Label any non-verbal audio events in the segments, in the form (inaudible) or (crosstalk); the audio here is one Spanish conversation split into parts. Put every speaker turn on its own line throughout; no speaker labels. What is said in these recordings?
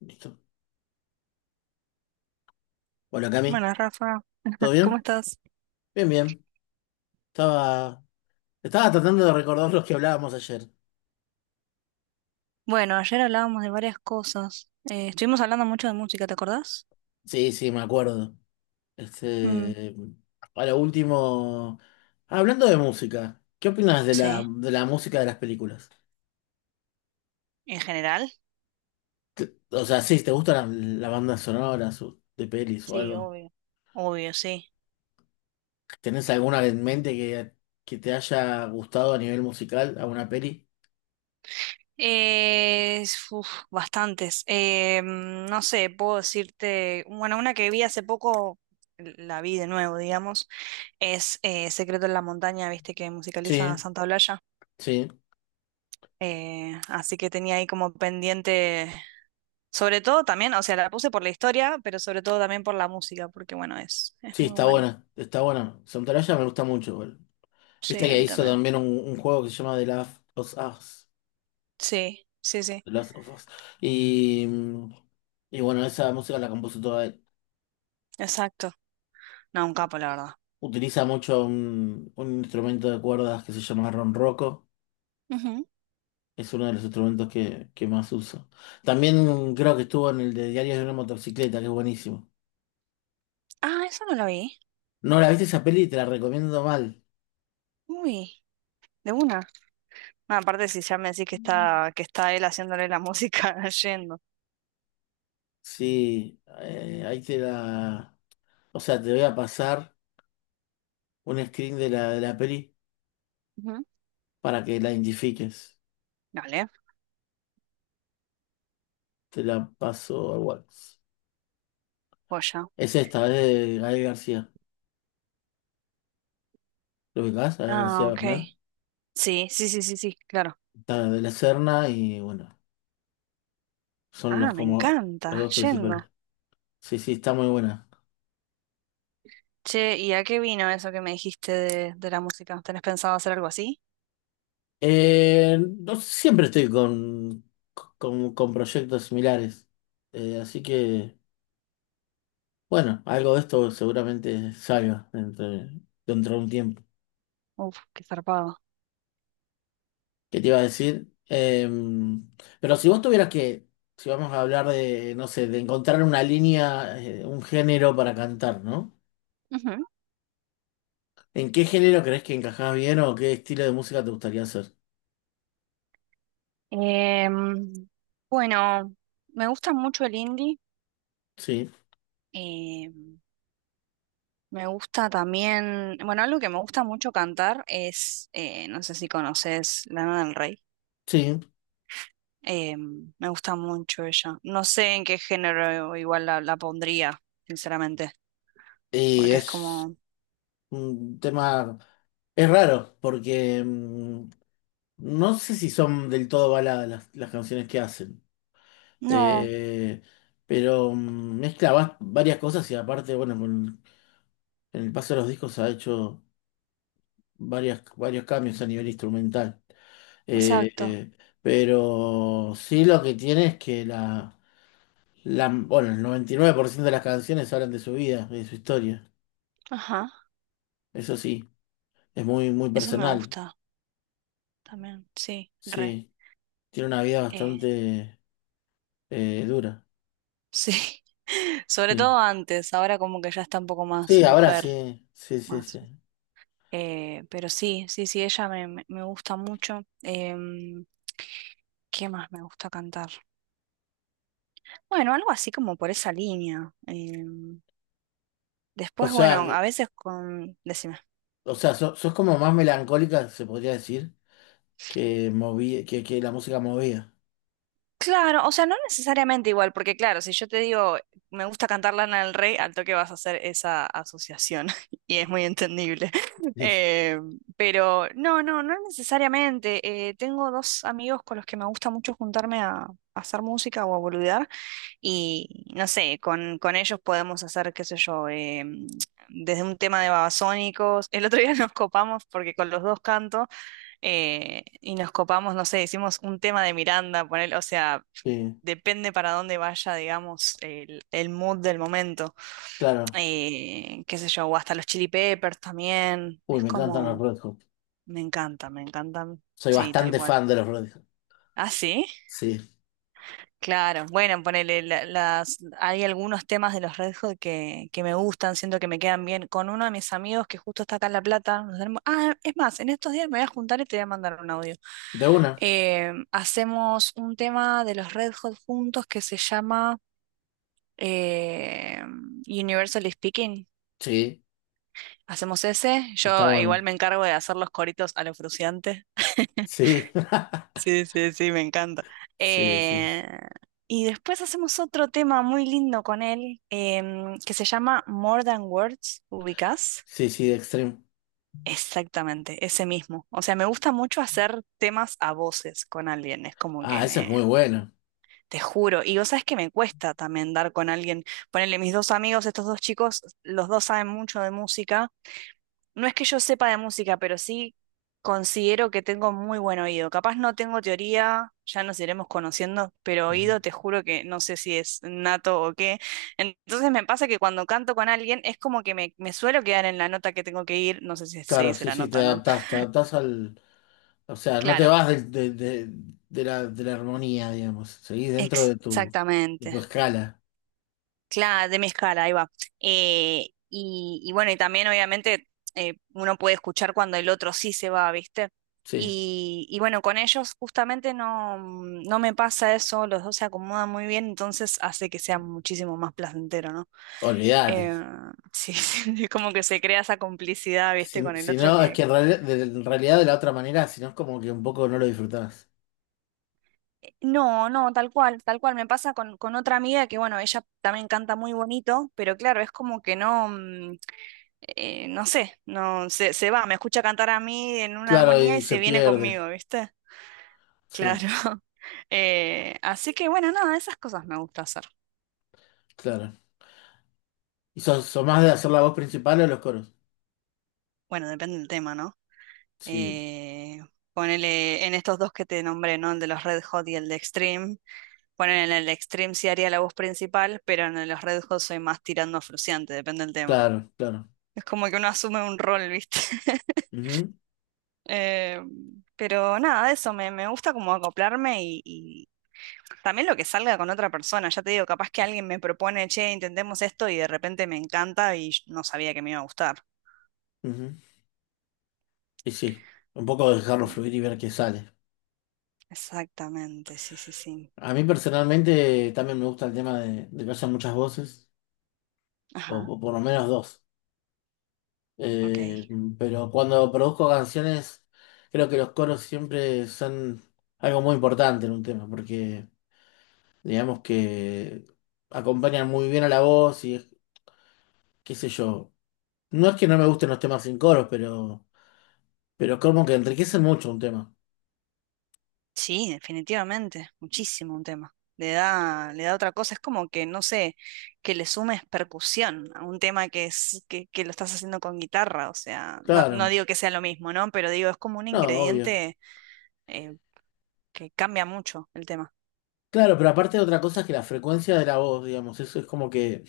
Listo. Hola Cami,
Buenas Rafa,
¿todo
(laughs) ¿cómo
bien?
estás?
Bien, bien. Estaba, estaba tratando de recordar los que hablábamos ayer.
Bueno, ayer hablábamos de varias cosas. Estuvimos hablando mucho de música, ¿te acordás?
Sí, sí, me acuerdo.
Mm,
Este, a lo último, ah, hablando de música, ¿qué opinas de
sí,
de la música de las películas?
en general.
O sea, sí, ¿te gustan las bandas sonoras de pelis o
Sí,
algo?
obvio. Obvio, sí.
¿Tenés alguna en mente que te haya gustado a nivel musical, a una peli?
Uf, bastantes. No sé, puedo decirte, bueno, una que vi hace poco, la vi de nuevo, digamos, es Secreto en la Montaña, viste que musicaliza
Sí,
Santa Olalla.
sí,
Así que tenía ahí como pendiente. Sobre todo también, o sea, la puse por la historia, pero sobre todo también por la música, porque bueno, es
sí,
muy
está
buena.
buena, está buena. Soundtrack me gusta mucho.
Sí,
Viste
a
que
mí
hizo
también.
también un juego que se llama The Last of Us.
Sí, sí, sí,
The Last of Us. Y, y bueno, esa música la compuso toda él.
exacto. No, un capo, la verdad.
Utiliza mucho un instrumento de cuerdas que se llama ronroco.
Ujú.
Es uno de los instrumentos que más uso. También creo que estuvo en el de Diarios de una motocicleta, que es buenísimo.
Ah, eso no lo vi.
No la viste esa peli, te la recomiendo mal.
Uy, de una. Ah, aparte, si ya me decís
Mm.
que está él haciéndole la música (laughs) yendo.
Sí, ahí te la... O sea, te voy a pasar un screen de de la peli
Ujú.
para que la identifiques.
Dale,
Te la paso al WhatsApp.
joya.
Es esta, es de Gael García. ¿Lo ubicás? Gael
Ah,
García
ok.
Bernal.
Sí, sí, sí, sí, sí, claro.
Está de la Serna y bueno, son
Ah,
los
me
como
encanta,
los dos
yendo.
principales. Sí, sí, está muy buena.
Che, ¿y a qué vino eso que me dijiste de la música? ¿Tenés pensado hacer algo así?
No siempre estoy con proyectos similares. Así que, bueno, algo de esto seguramente salga dentro de un tiempo.
Uf, qué zarpado.
¿Qué te iba a decir? Pero si vos tuvieras si vamos a hablar de, no sé, de encontrar una línea, un género para cantar, ¿no?
Ujú.
¿En qué género crees que encajás bien o qué estilo de música te gustaría hacer?
Em, bueno, me gusta mucho el indie.
Sí,
em, Me gusta también, bueno, algo que me gusta mucho cantar es, no sé si conoces Lana del Rey.
sí.
Em, me gusta mucho ella. No sé en qué género igual la pondría, sinceramente,
Y
porque es
es
como...
un tema, es raro, porque no sé si son del todo baladas las canciones que hacen.
No,
Eh, pero mezcla varias cosas y aparte, bueno, en el paso de los discos ha hecho varios cambios a nivel instrumental. Eh,
exacto.
eh, pero sí lo que tiene es que bueno, el 99% de las canciones hablan de su vida, de su historia.
Ajá,
Eso sí, es muy, muy
eso me
personal.
gusta también, sí, re.
Sí, tiene una vida
eh,
bastante dura.
Sí, (laughs) sobre
Sí.
todo antes, ahora como que ya está un poco más
Sí, ahora
mujer,
sí, sí, sí,
más.
sí.
Pero sí, sí, sí, ella me gusta mucho. Em, ¿qué más me gusta cantar? Bueno, algo así como por esa línea. Em,
O
después,
sea,
bueno, a veces con... Decime.
o sea, sos como más melancólica, se podría decir, que moví, que la música movía.
Claro, o sea, no necesariamente igual, porque claro, si yo te digo, me gusta cantar Lana del Rey, al toque vas a hacer esa asociación (laughs) y es muy entendible. (laughs)
Sí,
Eh, pero no, no necesariamente. Tengo dos amigos con los que me gusta mucho juntarme a hacer música o a boludear y no sé, con ellos podemos hacer, qué sé yo, desde un tema de babasónicos. El otro día (laughs) nos copamos porque con los dos canto y nos copamos, no sé, hicimos un tema de Miranda, poner, o sea
sí,
depende para dónde vaya, digamos, el mood del momento.
claro.
Qué sé yo, o hasta los Chili Peppers también.
Uy,
Es
me encantan los
como,
Red Hot.
me encanta, me encantan.
Soy
Sí, tal
bastante
cual.
fan de los Radiohead.
Ah, sí,
Sí.
claro. Bueno, ponele hay algunos temas de los Red Hot que me gustan, siento que me quedan bien. Con uno de mis amigos que justo está acá en La Plata, nos tenemos- ah, es más, en estos días me voy a juntar y te voy a mandar un audio.
¿De una?
Hacemos un tema de los Red Hot juntos que se llama eh, Universally Speaking.
Sí.
Hacemos ese.
Está
Yo igual
bueno.
me encargo de hacer los coritos a lo Fruciante. (laughs)
Sí. (laughs)
Sí, sí, sí, me encanta.
Sí, sí.
Eh,
Sí,
y después hacemos otro tema muy lindo con él que se llama More Than Words, ¿ubicás?
sí, sí, Extreme.
Exactamente, ese mismo. O sea, me gusta mucho hacer temas a voces con alguien. Es como que
Ah, eso es muy
me,
bueno.
te juro. Y vos sabés que me cuesta también dar con alguien. Ponele mis dos amigos, estos dos chicos, los dos saben mucho de música. No es que yo sepa de música, pero sí considero que tengo muy buen oído. Capaz no tengo teoría, ya nos iremos conociendo, pero
Ujú.
oído te juro que no sé si es nato o qué. Entonces me pasa que cuando canto con alguien es como que me suelo quedar en la nota que tengo que ir. No sé si se
Claro,
dice
sí,
la
sí,
nota, ¿no?
te adaptás al. O sea, no te
Claro.
vas de la, de la armonía, digamos. Seguís dentro de de tu
Exactamente.
escala.
Claro, de mi escala, ahí va. Y bueno, y también obviamente uno puede escuchar cuando el otro sí se va, ¿viste?
Sí,
Y bueno, con ellos justamente no, no me pasa eso, los dos se acomodan muy bien, entonces hace que sea muchísimo más placentero, ¿no?
olvídate.
Eh, sí, (laughs) sí, como que se crea esa complicidad, ¿viste?
Si,
Con el
si
otro
no, es
que...
que en realidad de la otra manera, si no es como que un poco no lo disfrutás.
No, no, tal cual, tal cual. Me pasa con otra amiga que, bueno, ella también canta muy bonito, pero claro, es como que no... No sé, no se, se va, me escucha cantar a mí en una
Claro,
armonía y
y se
se viene
pierde.
conmigo, ¿viste?
Sí,
Claro. (laughs) Así que bueno, nada, esas cosas me gusta hacer.
claro. ¿Y sos, sos más de hacer la voz principal o los coros?
Bueno, depende del tema, ¿no?
Sí,
Eh, Ponele en estos dos que te nombré, ¿no? El de los Red Hot y el de Extreme. Ponele en el de Extreme sí haría la voz principal, pero en el de los Red Hot soy más tirando a fruciante, depende del tema.
claro, claro.
Es como que uno asume un rol, ¿viste? (laughs)
Ujú,
Eh, pero nada, eso, me gusta como acoplarme y, también lo que salga con otra persona, ya te digo, capaz que alguien me propone, che, intentemos esto y de repente me encanta y yo no sabía que me iba a gustar.
ujú. Y sí, un poco dejarlo
Mm,
fluir y ver qué sale.
exactamente, sí, sí, sí.
A mí personalmente también me gusta el tema de que haya muchas voces,
Ajá,
o por lo menos dos.
ok.
Eh, pero cuando produzco canciones, creo que los coros siempre son algo muy importante en un tema, porque digamos que acompañan muy bien a la voz y qué sé yo. No es que no me gusten los temas sin coros, pero... Pero como que enriquecen mucho un tema.
Sí, definitivamente, muchísimo un tema. Le da otra cosa, es como que, no sé, que le sumes percusión a un tema que que lo estás haciendo con guitarra, o sea, no, no
Claro,
digo que sea lo mismo, ¿no? Pero digo, es como un
no, obvio.
ingrediente eh, que cambia mucho el tema.
Claro, pero aparte otra cosa es que la frecuencia de la voz, digamos, eso es como que,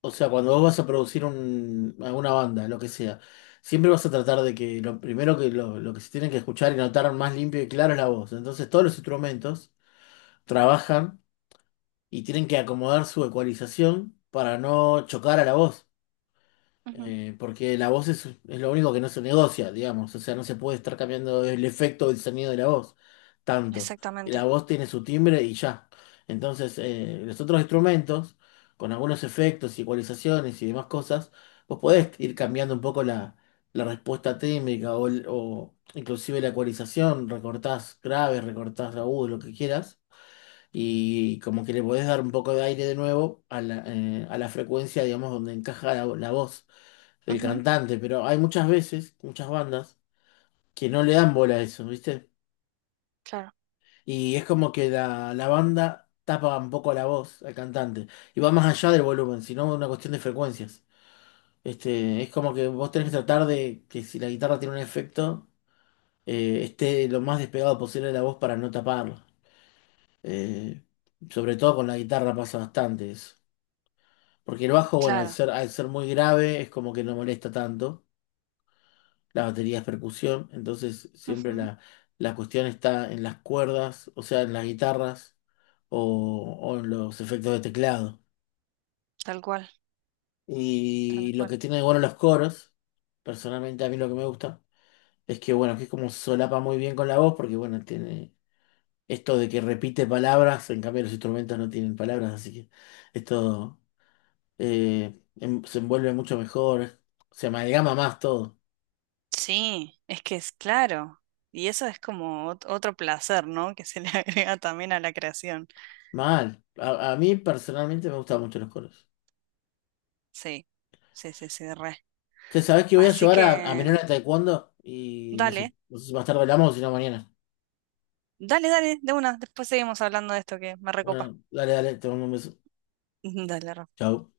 o sea, cuando vos vas a producir alguna banda, lo que sea, siempre vas a tratar de que lo primero lo que se tienen que escuchar y notar más limpio y claro es la voz. Entonces todos los instrumentos trabajan y tienen que acomodar su ecualización para no chocar a la voz.
Ujú,
Porque la voz es lo único que no se negocia, digamos. O sea, no se puede estar cambiando el efecto del sonido de la voz tanto.
exactamente.
La voz tiene su timbre y ya. Entonces, los otros instrumentos, con algunos efectos, igualizaciones y demás cosas, vos podés ir cambiando un poco la respuesta técnica o inclusive la ecualización. Recortás graves, recortás agudos, lo que quieras. Y como que le podés dar un poco de aire de nuevo a la frecuencia, digamos, donde encaja la voz el
Ujú,
cantante, pero hay muchas veces, muchas bandas, que no le dan bola a eso, ¿viste?
claro,
Y es como que la banda tapa un poco la voz al cantante. Y va más allá del volumen, sino una cuestión de frecuencias. Este, es como que vos tenés que tratar de que si la guitarra tiene un efecto, esté lo más despegado posible de la voz para no taparlo. Eh, Sobre todo con la guitarra pasa bastante eso. Porque el bajo, bueno,
claro.
al ser muy grave, es como que no molesta tanto. Las baterías percusión, entonces siempre
Ujú,
la cuestión está en las cuerdas, o sea, en las guitarras o en los efectos de teclado.
tal cual, tal
Y lo
cual.
que tiene de bueno los coros, personalmente a mí lo que me gusta, es que bueno, que es como solapa muy bien con la voz, porque bueno, tiene esto de que repite palabras, en cambio los instrumentos no tienen palabras, así que esto se envuelve mucho mejor, se amalgama más todo.
Sí, es que es claro. Y eso es como ot- otro placer, ¿no? Que se le (laughs) agrega también a la creación.
Mal. A mí personalmente me gustan mucho los coros.
Sí, sí, sí, sí, re.
Che, ¿sabés que voy a
Así
llevar a mi nena
que,
a taekwondo? Y no sé,
dale,
no sé si más tarde hablamos o si no mañana.
dale, dale, de una. Después seguimos hablando de esto que me recopa.
Bueno, dale, dale, te mando un beso.
(laughs) Dale, Rafa.
Chau.